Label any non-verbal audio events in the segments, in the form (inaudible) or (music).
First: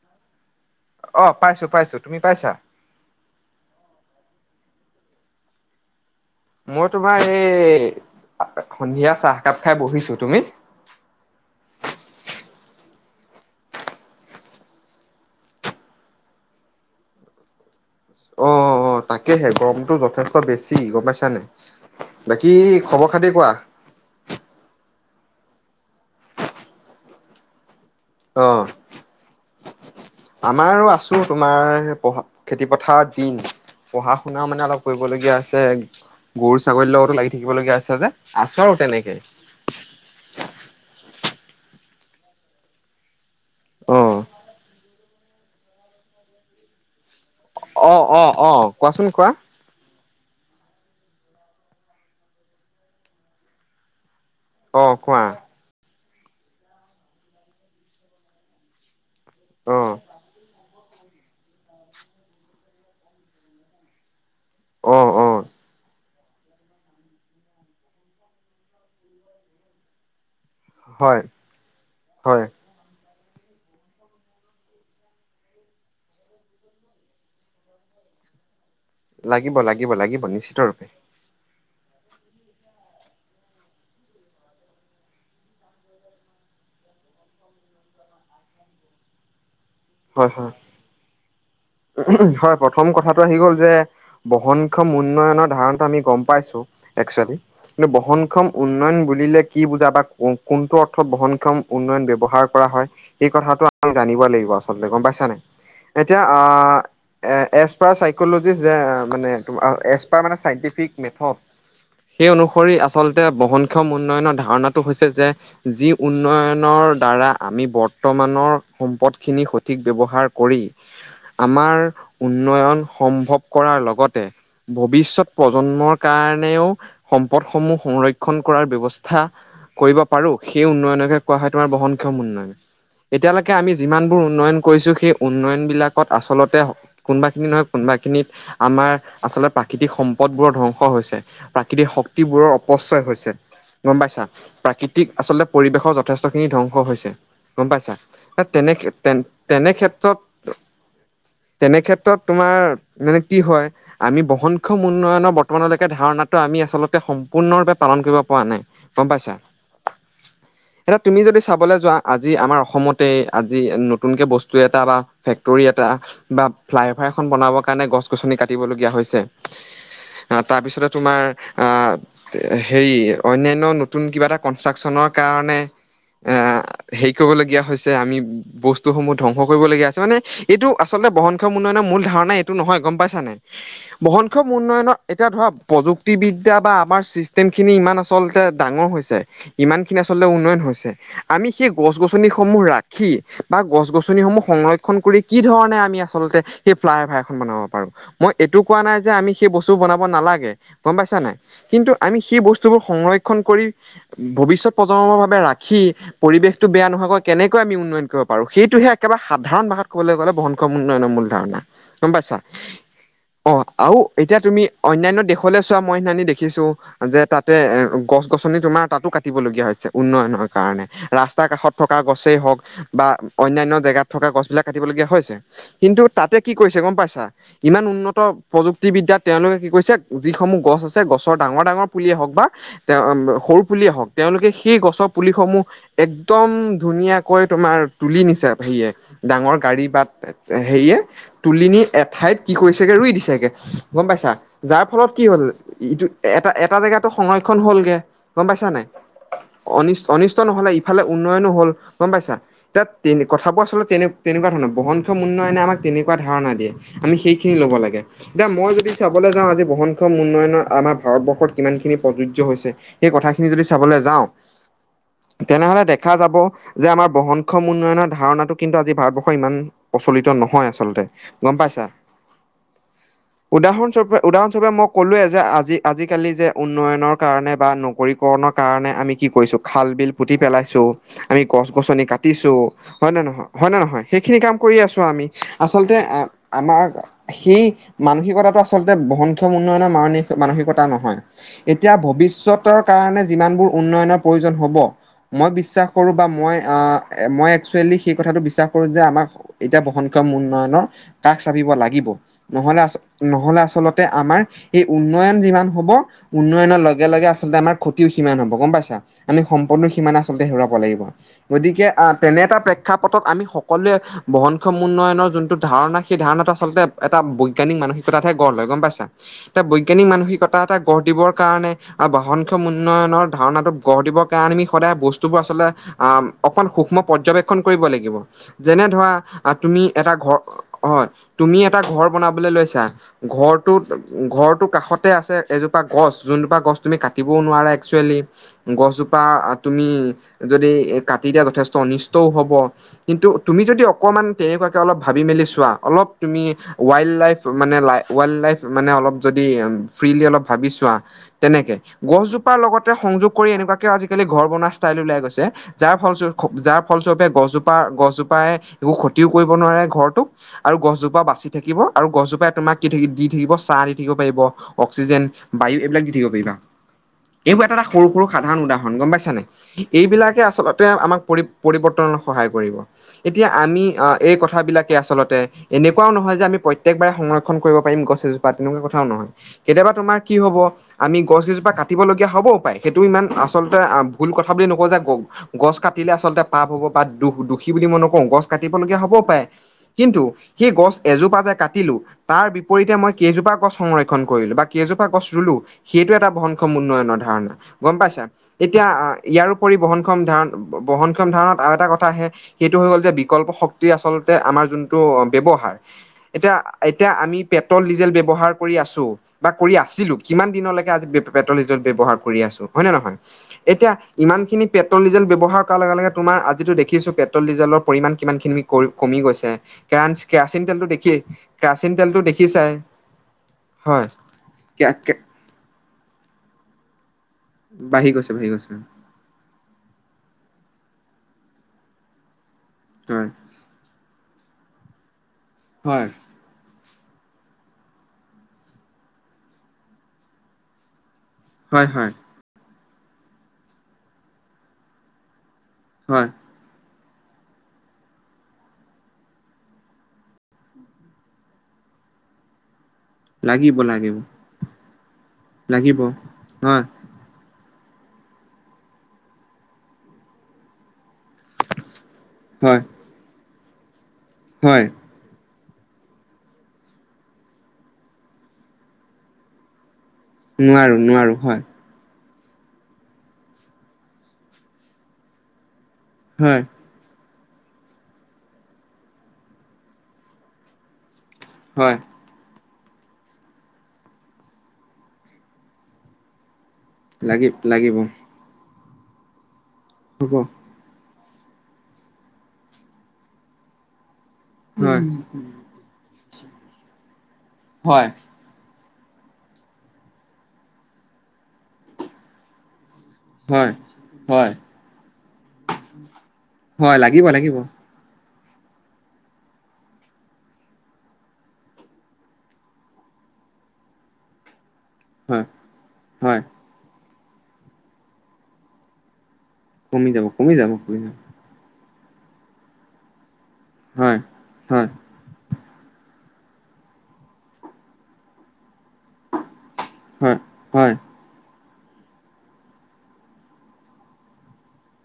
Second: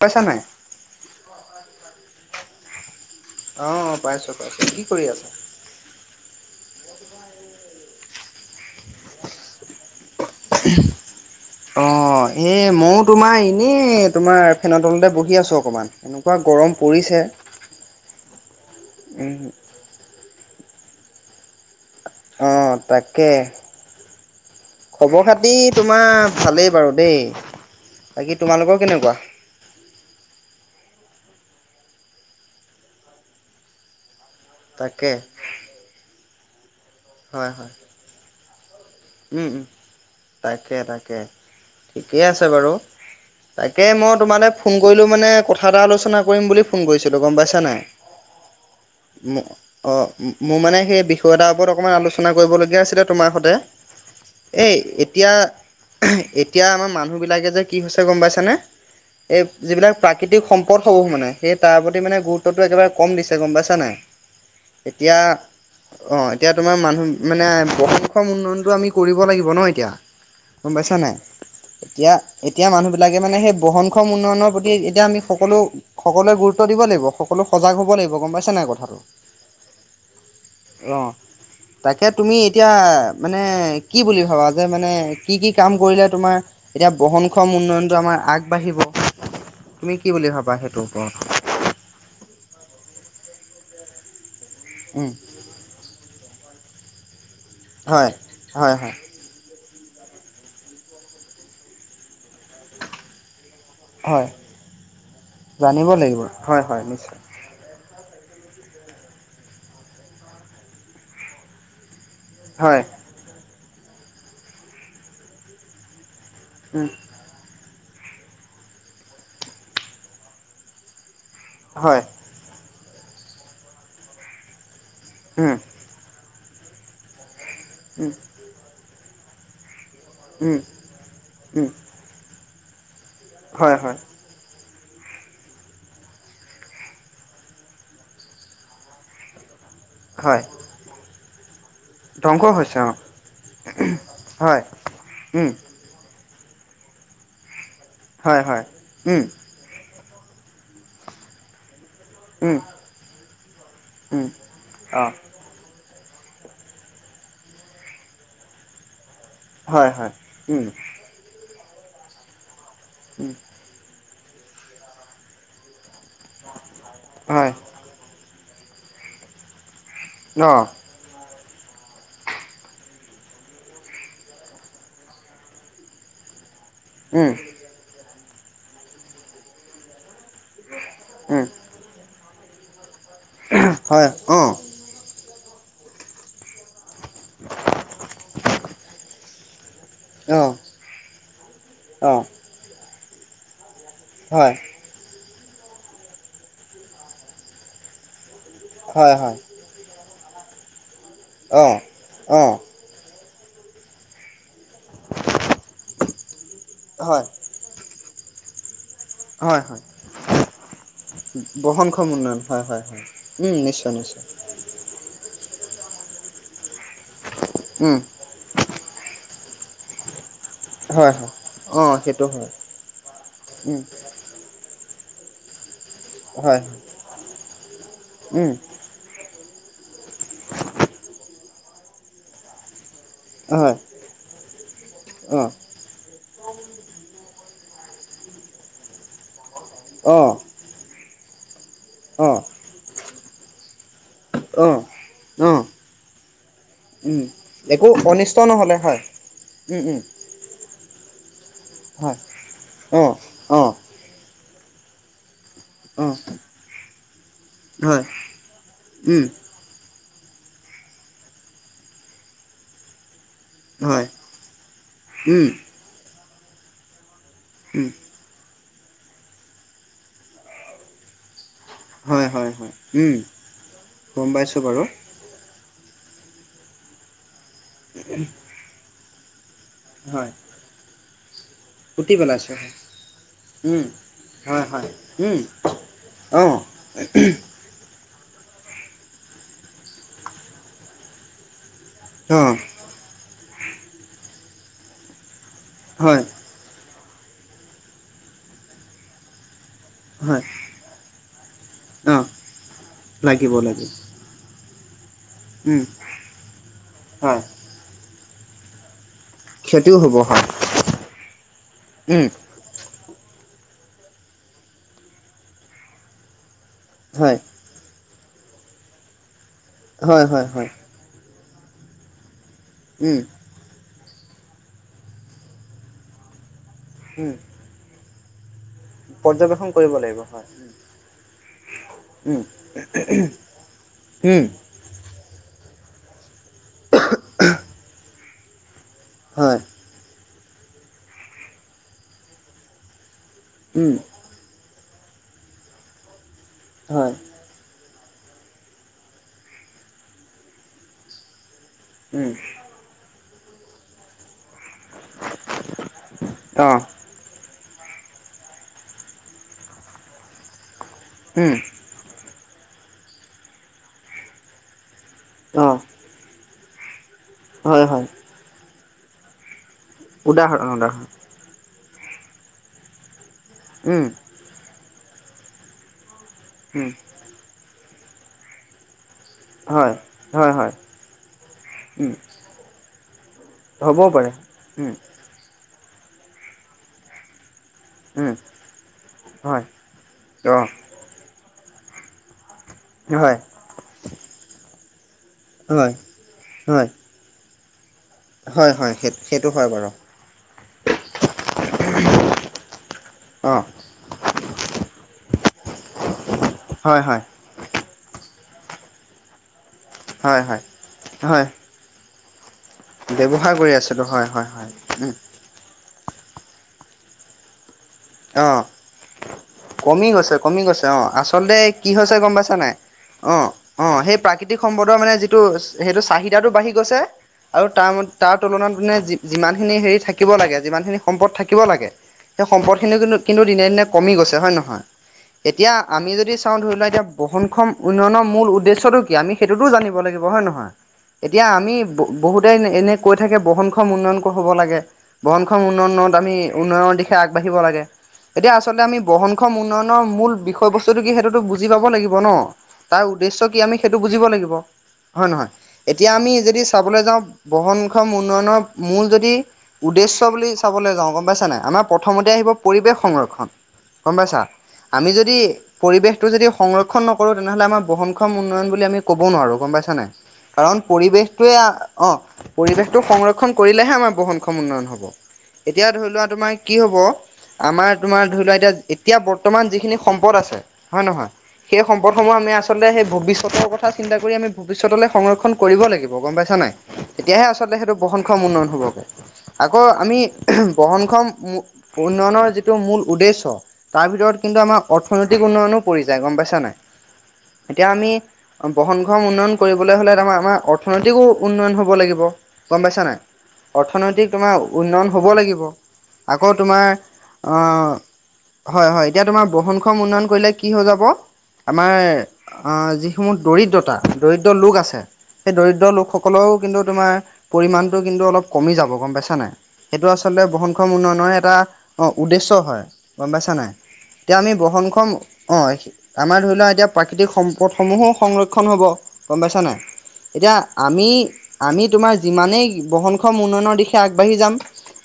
পাইছা নাই অ' পাইছো পাইছো তুমি পাইছা অ' পাইছোঁ পাইছোঁ কি কৰি আছা মই তোমাৰ এই সন্ধিয়া চাহ একাপ খাই বহিছো তুমি (inaudible) অ' এ মইয়ো তোমাৰ এনেই তোমাৰ ফেনৰ তলতে বহি আছো অকমান এনেকুৱা গৰম পৰিছে অ' অ' তাকেহে গৰমটো যথেষ্ট বেছি গম পাইছা নাই বাকী অঁ খবৰ তাকে। খাতি কোৱা খবৰ খাতি তোমাৰ ভালেই বাৰু দেই বাকী অ', তোমালোকৰ কেনেকুৱা আমাৰো আছো তোমাৰ খেতি পথাৰ দিন পঢ়া শুনা মানে অলপ তাকে কৰিবলগীয়া আছে গৰু ছাগলীৰ লগতো লাগি হয় হয়। থাকিবলগীয়া আছে যে আছো আৰু তেনেকে উম উম তাকে তাকে ঠিকে আছে বাৰু তাকে মই অ'। তোমালে ফোন কৰিলো মানে কথা এটা আলোচনা কৰিম বুলি ফোন কৰিছিলো গম পাইছা নাই অ', অ' অ' কোৱাচোন কোৱা অ' মোৰ মানে সেই বিষয় এটাৰ ওপৰত অকণমান আলোচনা কৰিবলগীয়া আছিলে তোমাৰ সতে এই অ', কোৱা এতিয়া এতিয়া আমাৰ মানুহবিলাকে যে কি হৈছে গম পাইছানে এই অ', যিবিলাক প্ৰাকৃতিক সম্পদ সমূহ মানে সেই তাৰ প্ৰতি মানে গুৰুত্বটো একেবাৰে কম দিছে গম পাইছা নাই এতিয়া অ এতিয়া তোমাৰ মানুহ মানে বহনক্ষম উন্নয়ন টো আমি কৰিব লাগিব ন এতিয়া গম পাইছা নাই হয় এতিয়া হয় এতিয়া মানুহবি বিলাকে মানে সেই বহনক্ষম উন্নয়নৰ প্ৰতি এতিয়া আমি সকলো সকলোৱে গুৰুত্ব দিব লাগিব সকলো সজাগ হ'ব লাগিব গম পাইছা নাই কথাটো লাগিব লাগিব লাগিব নিশ্চিত ৰূপে অ' তাকে তুমি এতিয়া মানে কি বুলি ভাবা যে মানে কি কি কাম কৰিলে তোমাৰ এতিয়া বহনখম উন্নয়নটো আমাৰ আগবাঢ়িব তুমি কি বুলি হয় হয়। ভাবা সেইটোৰ ওপৰত হয় প্ৰথম কথাটো আহি গ'ল যে বহনক্ষম উম, উন্নয়নৰ ধাৰণটো আমি গম পাইছোঁ এক্সেয়েলি হয়, বহনক্ষম হয়, হয়, উন্নয় বুলিলে কি বুজা বা কোনটো অৰ্থত বহনক্ষম উন্নয়ন ব্যৱহাৰ কৰা হয় সেই কথাটো জানিব হয়, লাগিব আচলতে গম পাইছা নাই জানিব এতিয়া লাগিব হয় হয় নিশ্চয় এ এপাৰ চাইকলজি যে মানেম এপ মানে চাইন্টিফিক মেথড- সেই অনুসৰি হয়, আচলতে বহনক্ষম উন্নয়নৰ ধাৰণাটো হৈছে যে-যি উম, উন্নয়ন- দ্বাৰা আমি বৰ্তমানৰ সম্পদখিনি সঠিক ব্যৱহাৰ কৰি- আমাৰ হয়, উন্নয়ন সম্ভৱ কৰাৰ লগতে, ভৱিষ্যত উম, প্ৰজন্মৰ- কাৰণেও সম্পদসমূহ উম, সংৰক্ষণ কৰাৰ ব্যৱস্থা- কৰিব পাৰোঁ উম, সেই উন্নয়নকে কোৱা হয় উম, তোমাৰ বহনক্ষম উন্নয়ন, এতিয়ালৈকে আমি হয়, হয়, যিমানবোৰ- উন্নয়ন কৰিছোঁ সেই উন্নয়ন বিলাক- আচলতে কোনোবাখিনি নহক কোনোবাখিনিত আমাৰ আচলতে প্ৰাকৃতিক হয়, সম্পদবোৰত ধৰ- ধ্বংস হৈছে। প্ৰাকৃতিক ধ্বংস শক্তিবোৰৰ হৈছে অ'। অপচয় হৈছে, গম পাইছা হয়, প্ৰাকৃতিক আচলতে উম, পৰিৱেশৰ য- যথেষ্টখিনি ধ্বংস হৈছে, গম পাইছা হয়, হয়, তেনে তে উম, তেনেক্ষেত্ৰত- তেনেক্ষেত্ৰত উম, তোমাৰ মানে কি হয় আমি উম, বহনক্ষম অ', উন্নয়নৰ ব- আপোনালোকে ধাৰণাটো আমি আচলতে সম্পূৰ্ণৰূপে পালন কৰিব পৰা নাই গম পাইছা। হয় হয়। উম। এতিয়া তুমি যদি চাবলৈ যোৱা আজি আমাৰ অসমতে উম, আজি নতুনকে বস্তু এটা বা ফেক্- তৰি এটা বা ফ্লাই অভাৰ এখন হয়, বনাবৰ কাৰণে গছ গছনি কাটিবলগীয়া হৈছে। অ তাৰ পিছতে তোমাৰ আহ- হেৰি অনান্য নতুন কিবা এটা কনষ্ট্ৰাকচনৰ কাৰণে, এ- হেৰি উম, কৰিবলগীয়া হৈছে আমি বস্তুসমূহ ধ্বংস কৰিব লগীয়া হৈছে মানে- এইটো আচলতে উম, বহনক্ষম উন্নয়নৰ মূল ধাৰণা এইটো নহয় গম পাইছা নাই, হয়, বহনক্ষম অ', উন্নয়নৰত- এতিয়া ধৰ প্ৰযুক্তিবদ্যা বা আমাৰ চিষ্টেম খিনি ইমান আচলতে ডাঙৰ হৈছে। ইমানখিনি আচলতে অ'। উন্নয়ন হৈছে আমি সেই গছ অঁ গছনিসমূহ ৰাখি বা গছ গছনি - হমো হয় সংৰক্ষণ কৰি কি ধৰণে আমি আচলতে সেই ফ্লাইফাইখন বনাব পাৰো মই- এইটো কোৱা নাই যে হয় আমি হয় সেই বস্তু বনাব নালাগে গম পাইছা নাই অঁ কিন্তু আমি সেই অঁ বস্তুবোৰ- সংৰক্ষণ কৰি, ভৱিষ্যত প্ৰজন্মৰ ভাৱে ৰাখি পৰিৱেশতটো বেয়া নোহোৱাকৈ হয় কেনেকৈ - আমি উন্ন কৰিব পাৰো সেইটোহে একেবাৰে- হয় সাধাৰণ হয় ভাষাত ক'বলৈ গ'লে বংশ উন্নয়নৰ মূল ধাৰণা বহনক্ষম গম পাইছা, উন্নয়ন হয় হয় হয় উম অঁ নিশ্চয় আৰু নিশ্চয় এতিয়া তুমি- অন্যান্য দেশলৈ চোৱা মই সি দেখিছো যে তাতে এ উম গছ- গছনি তোমাৰ তাতো কাটিবলগীয়া হৈছে উন্নয়ন - কাৰণে হয় হয় ৰাস্তাৰ কাষত অঁ থকা সেইটো গছেই হয় হওক, বা অন্যান্য উম জেগাত থকা গছ বিলাক কাটিবলগীয়া হৈছে। কিন্তু তাতে কি হয় কৰিছে গম পাইছা ইমান উন্নত উম প্ৰযুক্তি- যুক্তি বিদ্যাত তেওঁলোকে কি কৈছে যিসমূহ গছ আছে গছৰ ডাঙৰ ডাঙৰ পুলিয়ে হওক বা তেওঁ- সৰু হয় পুলিয়ে হওক তেওঁলোকে সেই গছৰ অঁ পুলিসমূহ- একদম ধুনীয়াকৈ তোমাৰ তুলি নিছে সেয়ে ডাঙৰ গাড়ী বাট- অঁ হেৰিয়ে তুলিনি অঁ এঠাইত কি কৰিছেগে ৰুই দিছেগে গম পাইছা? অঁ যাৰ ফলত কি হ'ল অঁ ইটো এটা এটা জেগাতো উম সংৰক্ষণ একো হলগে অনিষ্ট গম পাইছা নহ'লে নাই? হয় উম অন উম অনিষ্ট নহলে ইফালে উন্নয়নো হল গম হয় পাইছা এতিয়া তে অঁ কথাবোৰ অঁ আচলতে- তেনেকুৱ ধৰণৰ বহনক্ষম উন্নয়নে আমাক অঁ তেনেকুৱা ধাৰণায়ে আমি সেইখিনি লব লাগে হয় এতিয়া মই যদি- উম চাবলৈ যাওঁ আজি বহনক্ষম- উন্নয়নৰ আমাৰ ভাৰতবৰ্ষত কিমানখিনি প্ৰযোজ্য হৈছে সেই কথাখিনি যদি চাবলৈ হয় যাওঁ। উম তেনেহলে দেখা যাব যে আমাৰ বহনক্ষম উম উন্নয়নৰ ধাৰণাটো- কিন্তু আজি ভাৰতবৰ্ষ ইমান প্ৰচলিত নহয় আচলতে গম পাইছা। হয় হয় হয় উম উদাহৰণস্বৰূপে গম পাইছোঁ উদাহৰণস্বৰূপে বাৰু মই ক'লোৱে যে আজি- আজিকালি যে উন্নয়নৰ কাৰণে বা নকৰীকৰণৰ কাৰণে আমি কি কৰিছোঁ খাল বিল হয় পুতি পেলাইছোঁ। আমি গছ গছনি পুতি পেলাইছে কাটিছো হয় নে নহয়? হয় নে উম নহয়? সেইখিনি কাম হয় কৰি হয় আছোঁ আমি উম আচলতে আ অ', আমাৰ - সেই মানসিকতাটো আচলতে বহনক্ষম উন্নয়নৰ মান মানসিকতা নহয়। এতিয়া অ', ভৱিষ্যতৰ কাৰণে যিমানবোৰ উন্নয়নৰ প্ৰয়োজন হব। মই বিশ্বাস কৰোঁ হয়, বা মই মই একচুৱেলি সেই - কথাটো বিশ্বাস কৰো যে আমাক এতিয়া বহনক্ষম হয়, উন্নয়নৰ কাষ চাপিব লাগিব। অ', নহলে আচ - লাগিব নহ'লে লাগিব। আচলতে আমাৰ এই উন্নয়ন যিমান উম, হ'ব উন্নয়নৰ লগে লগে হয়, আচলতে আমাক - ক্ষতিও সিমান হ'ব গম পাইছা। আমি সম্পন্ণ ক্ষতিও হ'ব সীমানে আচলতে হয়, হেৰুৱাব লাগিব। গতিকে আহ উম, তেনে এটা প্ৰেক্ষা - প্ৰেক্ষাপটত আমি সকলোৱে বহনক্ষম উন্নয়নৰ যোনটো ধাৰণা সেই ধাৰণাটো আচলতে এটা হয়, বৈ- বৈজ্ঞানিক মানসিকতাহে গঢ় লয় গম পাইছা এ বৈজ্ঞানিক হয়, হয়, মানসিকতা হয়, এটা গঢ় দিব কাৰণে বহনক্ষম - উম, উন্নয়নৰ ধাৰণাটো গঢ় দিবৰ কাৰণে আমি সদায় বস্তুবোৰ আচল অকমান সূক্ষ্ম উম, পৰ্যবেক্ষ - ক্ষণ কৰিব লাগিব। যেনে ধৰা পৰ্যবেক্ষণ তুমি কৰিব এটা লাগিব ঘৰ হয়, - হয়, তুমি এটা ঘৰ উম, বনাবলৈ লৈছা ঘৰটোত উম, ঘৰটো কাষতে আছে - এজোপা গছ যোনজোপা গছ তুমি কাটিবও নোৱাৰা একচুৱেলি - গছজোপা হয়, তুমি যদি এ কাটি দিয়া যথেষ্ট অনিষ্ট - ষ্ট‌ও হ'ব, কিন্তু তুমি যদি উম, অকমান তেনেকুৱাকে অলপ ভাবি মেলি চোৱা অলপ তুমি - হয়, ৱাইল্ড লাইফ মানে ল ৱাইল্ড লাইফ মানে অলপ যদি ফ্ৰিলি অলপ ভাবিছোৱা - তেনেকে, উম, গছজোপাৰ লগতে সংযোগ কৰি এনেকুৱাকেও আজিকালি ঘৰ বনোৱা ষ্টাইল ওলাই গৈছে - যাৰ ফলস্ব যাৰ অ', ফলস্বৰূপে গছজোপা গছজোপাই একো ক্ষতিও কৰিব নোৱাৰে ঘৰটো - আৰু গছজোপা বাচি উম, থাকিব আৰু গছজোপাই তোমাক কি দি থাকিব চাহ দি থাকিব পাৰিব। অক্সিজেন বায়ু অ', এইবিলাক দি থাকিব পাৰিবা। এইবোৰ এটা এটা হয়, হয়, সৰু সৰু সাধাৰণ উদাহৰণ গম পাইছা নাই। এইবিলাকে উদাহৰণ আচলতে উদাহৰণ, আমাক পৰি পৰিৱৰ্তনত সহায় কৰিব। এতিয়া আমি উম, এই কথাবিলাক - আচলতে এনেকুৱাও নহয় যে আমি উম, প্ৰত্যেকবাৰে সংৰক্ষণ কৰিব পাৰিম গছ এজোপা তেনেকুৱা কথাও নহয়। কেতিয়াবা হয়, তোমাৰ কি হয়, হব হয়, আমি গছ গজোপা উম, কাটিবলগীয়া হব‌ও পায় সেইটো ইমান আ- আচলতে হ'বও ভুল পাৰে, কথা বুলি নকওঁ উম, যে গ গছ কাটিলে আচলতে পাপ হ'ব বা দুখ দুখ - দুখি বুলি মই নকওঁ, উম, গছ কাটিবলীয়া হ'বও পাৰে, হয়, কিন্তু অ', সেই গছ এজোপা যে কাটিলো - তাৰ বিপৰীতে মই হয়, কেইজোপা গছ সংৰক্ষণ কৰিলো বা- কেইজোপা গছ ৰুলো হয়, হয়, সেইটো এটা বনক্ষম হয়, উন্নয়নৰ ধাৰণা, গম পাইছা? এতিয়া হয়, সেই সেইটো হয় ইয়াৰোপৰি বাৰু, বহনক্ষম ধাৰণ বহনক্ষম ধাৰণত আৰু এটা কথা আহে - সেইটো হৈ গ'ল যে বিকল্প অ', শক্তিৰ আচলতে আমাৰ যোনটো ব্যৱহাৰ। এতিয়া হয়, এতিয়া হয়, আমি পেট্ৰল ডিজেল ব্যৱহাৰ কৰি আছো। বা কৰি আছিলো, হয়, কিমান হয়। দিনলৈকে আজি হয় পেট্ৰল ডিজেল ব্যৱহাৰ কৰি আছো? হয় নে নহয়, ব্যৱহাৰ কৰি এতিয়া আছিলো হয় ইমান হয় খিনি হয় পেট্ৰল উম ডিজেল ব্যৱহাৰ কৰাৰ লগে লগে তোমাৰ আজিটো দেখিছো পে - পেট্ৰ'ল ডিজেলৰ পৰিমাণ কিমান অ খিনি কৰি কমি গৈছে। কমি কেৰাঞ্চ গৈছে কেৰাচিন কমি তেলটো গৈছে অ দেখিয়েই আচলতে কেৰাচি- কি হৈছে গম পাইছা নাই, অ অ হয় সেই প্ৰাকৃতিক সম্পদৰ মানে যি- টো সেইটো চাহিদাটো বাঢ়ি গৈছে আৰু তাৰ বাঢ়ি গৈছে তাৰ বাঢ়ি গৈছে তুলনাত মানে যি- যিমানখিনি হেৰি থাকিব লাগে যিমানখিনি সম্পদ থাকিব লাগে সেই সম্পদখিনিও কিন্তু হয় কিন্তু দিনে দিনে ক- কমি গৈছে, হয় নহয়? এতিয়া হয় আমি যদি চাওঁ ধৰি লোৱা এতিয়া - বহনক্ষম উন্নয়নৰ মূল উদ্দেশ্যটো কি, আমি সেইটোতো জানিব লাগিব, হয় নহয়? এতিয়া, আমি হয় হয় বহুতেই এনেই কৈ থাকে, বহনক্ষম উন্নয়ন হ'ব লাগে। বহনক্ষম উন্নয়নত, হয় আমি উন্নয়নৰ দিশে আগবাঢ়িব লাগে। এতিয়া আচলতে আমি বহনক্ষম উন্নয়নৰ মূল বিষয়বস্তুটো কি, সেইটোতো বুজি পাব লাগিব ন? তাৰ উদ্দেশ্য কি আমি সেইটো বুজিব লাগিব, হয় নহয়? লাগিব এতিয়া আমি যদি হয় চাবলৈ যাওঁ - বহনক্ষম উন্নয়নৰ মূল, যদি উদ্দেশ্য বুলি চাবলে যাওঁ, গম পাইছা, নাই? আমাৰ প পথমতে আহিব, হয় পৰিৱেশ সংৰক্ষণ। গম পাইছা? হয় আমি যদি পৰিৱেশটো যদি সংৰক্ষণ নকৰো তেনেহ'লে আমাৰ বহনক্ষম উন্নয়ন বুলি আমি ক'ব নোৱাৰো গম পাইছা নাই কাৰণ, নোৱাৰো নোৱাৰো পৰিৱেশটোৱে হয় আ অঁ, পৰিৱেশটো সংৰক্ষণ কৰিলেহে, আমাৰ বহনক্ষম উন্নয়ন হ'ব। এতিয়া, ধৰি লোৱা, তোমাৰ হয় কি হ'ব? আমাৰ, তোমাৰ, ধৰি লোৱা, এতিয়া। এতিয়া, বৰ্তমান যিখিনি সম্পদ আছে, হয় নহয়? সেই হয় সম্পদ। সমূহ, আমি, আচলতে, সেই ভৱিষ্যতৰ কথা চিন্তা কৰি, আমি ভৱিষ্যতলে সংৰক্ষণ কৰিব লাগিব। গম পাইছা, নাই? তেতিয়াহে, লাগি আচলতে, সেইটো লাগিব বহনক্ষম উন্নয়ন হ'ব পাৰে। আকৌ, আমি হ'ব বহনক্ষম মূ উন্নয়নৰ যিটো মূল উদ্দেশ্য, তাৰ ভিতৰত, কিন্তু, আমাৰ হয় অৰ্থনৈতিক উন্নয়নো পৰি যায়, গম পাইছা, নাই? এতিয়া, হয় আমি অঁ, বহনক্ষম উন্নয়ন কৰিবলে হ'লে, তাপা আমা অৰ্থনৈতিকো উন্নয়ন হ'ব লাগিব। গম পাইছা, নাই? অৰ্থনৈতিক, হয় তোমাৰ, উন্নয়ন হ'ব লাগিব। আকৌ, তোমাৰ, হয় লাগিব লাগিব অঁ। হয়, হয়। এতিয়া, তোমাৰ বহনক্ষম উন্নয়ন কৰিলে, কি হৈ যাব? আমাৰ আ যিসমূহ দৰিদ্ৰতা, দৰিদ্ৰ লোক আছে। হয় সেই দৰিদ্ৰ হয় লোকসকলও, কিন্তু, তোমাৰ, পৰিমাণটো কিন্তু অলপ কমি যাব। গম পাইছা নাই কমি এইটো, যাব আচলতে, কমি যাব বহনক্ষম কমি যাব উন্নয়নৰ এটা উদ্দেশ্য হয়। গম পাইছা, নাই? হয়। এতিয়া, আমি হয় বহনক্ষম। অঁ, আমাৰ, ধৰি লোৱা, এতিয়া, প্ৰাকৃতিক সম্পদসমূহো সংৰক্ষণ হ'ব। গম পাইছা, নাই? হয় এতিয়া, হয় আমি আমি, তোমাৰ, যিমানেই বহনক্ষম উন্নয়নৰ দিশে আগবাঢ়ি যাম,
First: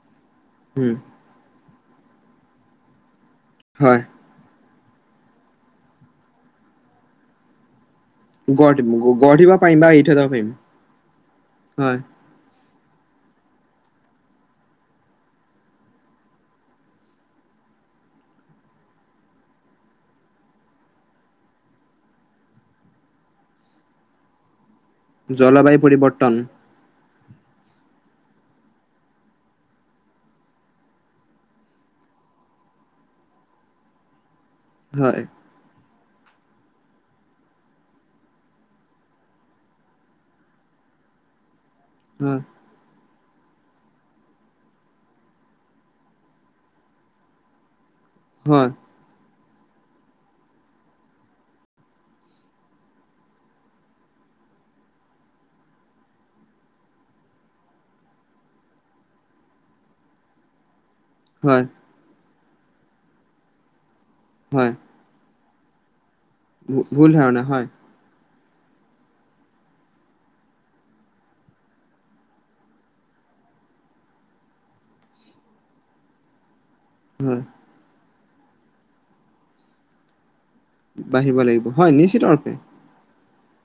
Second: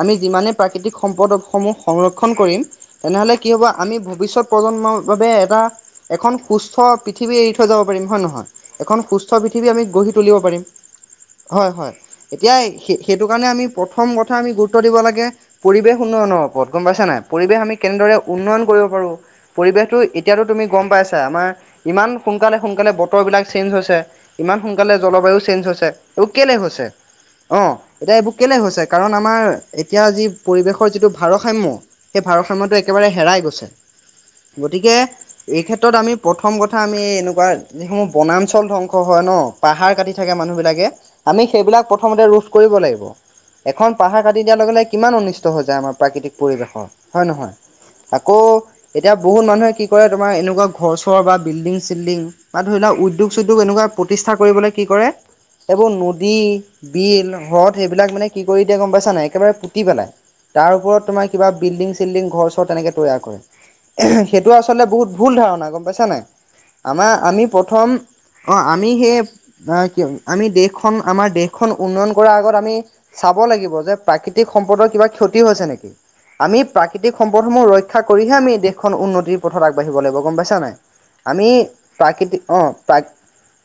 আমি যিমানে প্ৰাকৃতিক উম সম্পদসমূহ সংৰক্ষণ কৰিম। তেনেহ'লে, কি হ'ব? আমি, হয় ভৱিষ্যত প্ৰজন্মৰ বাবে এটা, এখন সুস্থ পৃথিৱী এৰি থৈ যাব পাৰিম, হয় নে নহয়? গঢ় এখন সুস্থ গঢ় দিব পৃথিৱী, পাৰিম আমি বা এৰি গঢ়ি থৈ যাব তুলিব পাৰিম। হয়, হয়। এতিয়া, হে সেইটো কাৰণে, আমি প্ৰথম কথা আমি গুৰুত্ব দিব লাগে। পৰিৱেশ উন্নয়নৰ ওপৰত, গম পাইছা, নাই? পৰিৱেশ আমি কেনেদৰে উন্নয়ন কৰিব পাৰোঁ? পৰিৱেশটো, এতিয়াতো, তুমি গম পাইছা, আমাৰ ইমান সোনকালে-সোনকালে বতৰবিলাক চেঞ্জ হৈছে। ইমান সোনকালে, জলবায়ু চেঞ্জ হৈছে এবো কেলে হৈছে? অঁ, এতিয়া, এইবো কিয় হৈছে? কাৰণ, আমাৰ এতিয়া যি পৰিৱেশৰ যিটো ভাৰসাম্য, সেই ভাৰসাম্যটো একেবাৰে হেৰাই গৈছে। গতিকে। হয় এই ক্ষেত্ৰত, আমি প্ৰথম কথা আমি এনেকুৱা সমূহ বনাঞ্চল ধ্বংস হয় পাহাৰ কাটি থাকে, মানুহবিলাকে। আমি, সেইবিলাক প্ৰথমতে হয় ৰোধ কৰিব লাগিব। এখন পাহাৰ কাটি দিয়াৰ লগে লগে, কিমান অনিচ ত হৈছে আমাৰ প্ৰাকৃতিক পৰিৱেশৰ, হয় নহয়? আকৌ হয় এতিয়া, বহুত মানুহে কি কৰে? তোমাৰ, এনেকুৱা ঘৰ-চৰ বা বিল্ডিং-চিল্ডিং বা, ধৰি লোৱা, উদ্যোগ-চদ্যোগ, এনেকুৱা প্ৰতিষ্ঠা কৰিবলে, কি কৰে? এইবোৰ নদী, বিল, হ্ৰদ সেইবিলাক, মানে, কি কৰি দিয়ে, গম পাইছা নাই? একেবাৰে পুতি পেলায়। তাৰ ওপৰত, তোমাৰ, কিবা হয় বিল্ডিং-চিল্ডিং, ঘৰ-চৰ তেনেকে তৈয়াৰ কৰে। সেইটো, হয় আচলতে, বহুত। ভুল ধাৰণা, গম পাইছা, নাই? ভুল আমাৰ, ধাৰণা আমি হয় প্ৰথম, অঁ, আমি সেই আ কি হল আমি দেশখন, আমাৰ দেশখন, উন্নয়ন কৰাৰ আগত, আমি চাব লাগিব যে প্ৰাকৃতিক সম্পদৰ কিবা ক্ষতি হৈছে নেকি আমি প্ৰাকৃতিক হয় সম্পদসমূহ ৰইক শিক্ষা কৰিহে আমি দেশখন উন্নতিৰ পথত আগবাঢ়িব লাগিব গম পাইছা নাই বাঢ়িব আমি লাগিব হয় নিশ্চিত প্ৰাকৃতিক ৰূপে অঁ পাক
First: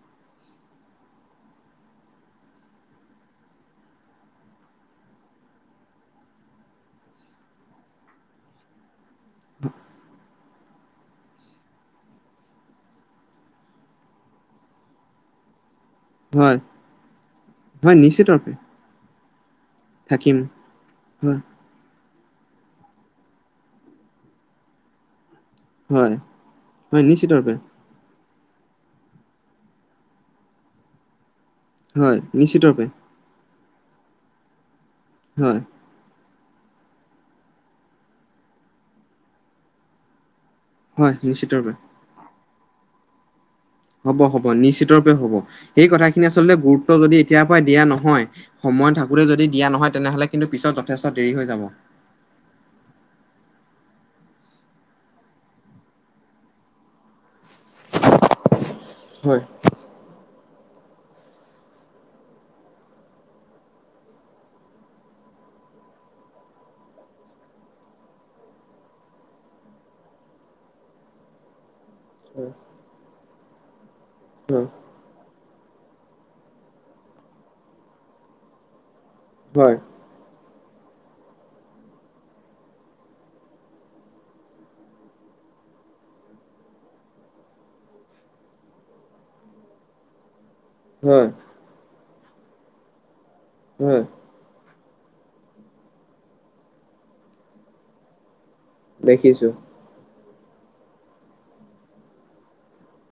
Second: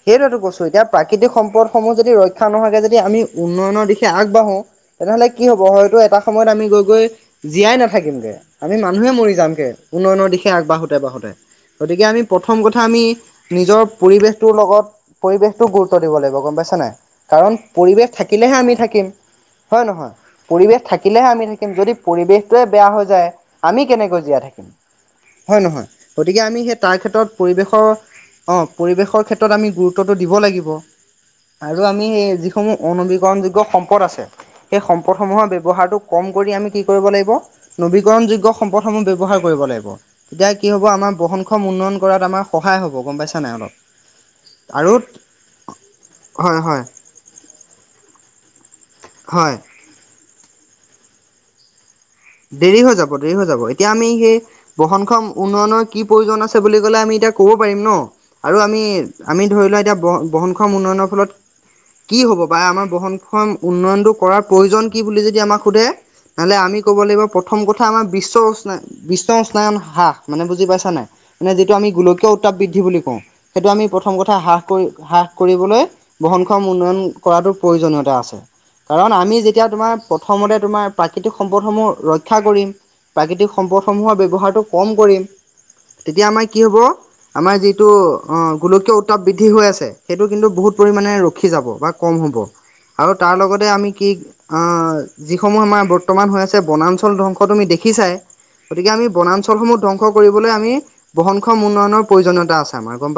সেইটোটো কৈছো এতিয়া প্ৰাকৃতিক সম্পদসমূহ যদি ৰক্ষা নোহোৱাকে যদি আমি উন্নয়নৰ দিশে আগবাঢ়ো, তেনেহলে কি হব হয়তো এটা সময়ত আমি গৈ গৈ জীয়াই নাথাকিমগে। আমি মানুহে মৰি যাম কেে উন্নয়নৰ দিশে আগবাঢোতে বাঢ়োতে। গতিকে আমি প্ৰথম কথা আমি নিজৰ পৰিৱেশটোৰ লগত পৰিৱেশটোোক গুৰুত্ব দিব লাগিব গম হয় পাইছা নাই কাৰণ হয় পৰিৱেশ নিশ্চিত ৰূপে থাকিলেহে আমি থাকিম। হয় নহয়? থাকিম পৰিৱেশ থাকিলেহে, হয় আমি থাকিম, যদি পৰিৱেশটোৱে বেয়া হৈ যায়, আমি কেনেকৈ জীয়াই থাকিম? হয় নহয়? গতিকে, আমি, সেই তাৰ হয় ক্ষেত্ৰত, নিশ্চিত ৰূপে পৰিৱেশৰ অঁ পৰিৱেশৰ ক্ষেত্ৰত আমি গুৰুত্বটো দিব লাগিব আৰু আমি হয় সেই নিশ্চিত যিসমূহ ৰূপে অণু যোগ্য সম্পত আছে সেই সম্পতসমূহ হয় ব্যৱহাৰটো কম কৰি আমি কি কৰিব লাগিব নবীকৰণ যোগ্য সম্পদসমূহ আমি ব্যৱহাৰ কৰিব লাগিব। তেতিয়া কি হব হয় আমাৰ বহন নিশ্চিত খম ৰূপে উন্নয়ন কৰাত আমাৰ সহায় হ'ব গম পাইছা নাই অলপ? হব হব নিশ্চিত আৰু ৰূপে হব সেই কথাখিনি আচলতে হয় হয় গুৰুত্ব যদি এতিয়াৰ পৰা দিয়া নহয় সময় থাকোঁতে যদি হয় দিয়া নহয় তেনেহ'লে কিন্তু পিছত যথেষ্ট দেৰি হৈ যাব। দেৰি হৈ যাব দেৰি হৈ যাব। এতিয়া আমি সেই বহন খ উন্নয়নৰ কি প্ৰয়োজন আছে বুলি কলে আমি এতিয়া ক'ব পাৰিম ন আৰু আমি হয় আমি ধৰি লোৱা এতিয়া ব বহনখম উন্নয়নৰ ফলত কি হ'ব বাৰে আমাৰ বহনখন উন্নয়নতটো কৰাৰ প্ৰয়োজন কি বুলি যদি আমাক সোধে? চালে আমি ক'ব লাগিব প্ৰথম কথা আমাৰ বিশ্ব উ বিশ্ব উনায়ন হ্ৰাস মানে বুজি পাইছা নাই? মানে যিটো আমি গোলকীয় হয় উত্তাপ বৃদ্ধি বুলি কওঁ সেইটো আমি প্ৰথম কথা হ্ৰাস কৰি হ্ৰাস কৰিবলৈ বহন খম উন্নয়ন কৰাটো প্ৰয়োজনীয়তা আছে। কাৰণ আমি যেতিয়া হয় তোমাৰ প্ৰথমতে তোমাৰ প্ৰাকৃতিক সম্পদসমূহ ৰক্ষা কৰিম প্ৰাকৃতিক সম্পদসমূহৰ ব্যৱহাৰটো কম কৰিম। তেতিয়া আমাৰ কি হ'ব? আমাৰ যিটো গোলকীয় উত্তাপ বৃদ্ধি হৈ আছে সেইটো কিন্তু বহুত হয় পৰিমাণে হয় ৰখি যাব। বা কম হ'ব আৰু তাৰ লগতে আমি হয় কি যিসমূহ আমাৰ ব বৰ্তমান হৈ আছে বনাঞ্চল ধংস তুমি দেখিছাই গতিকে আমি দেখিছোঁ। বনাঞ্চলসমূহত ধ্বংস অ কৰিবলৈ আমি বহনক্ষম উন্নয়নৰ প্ৰয়োজনতা আছে।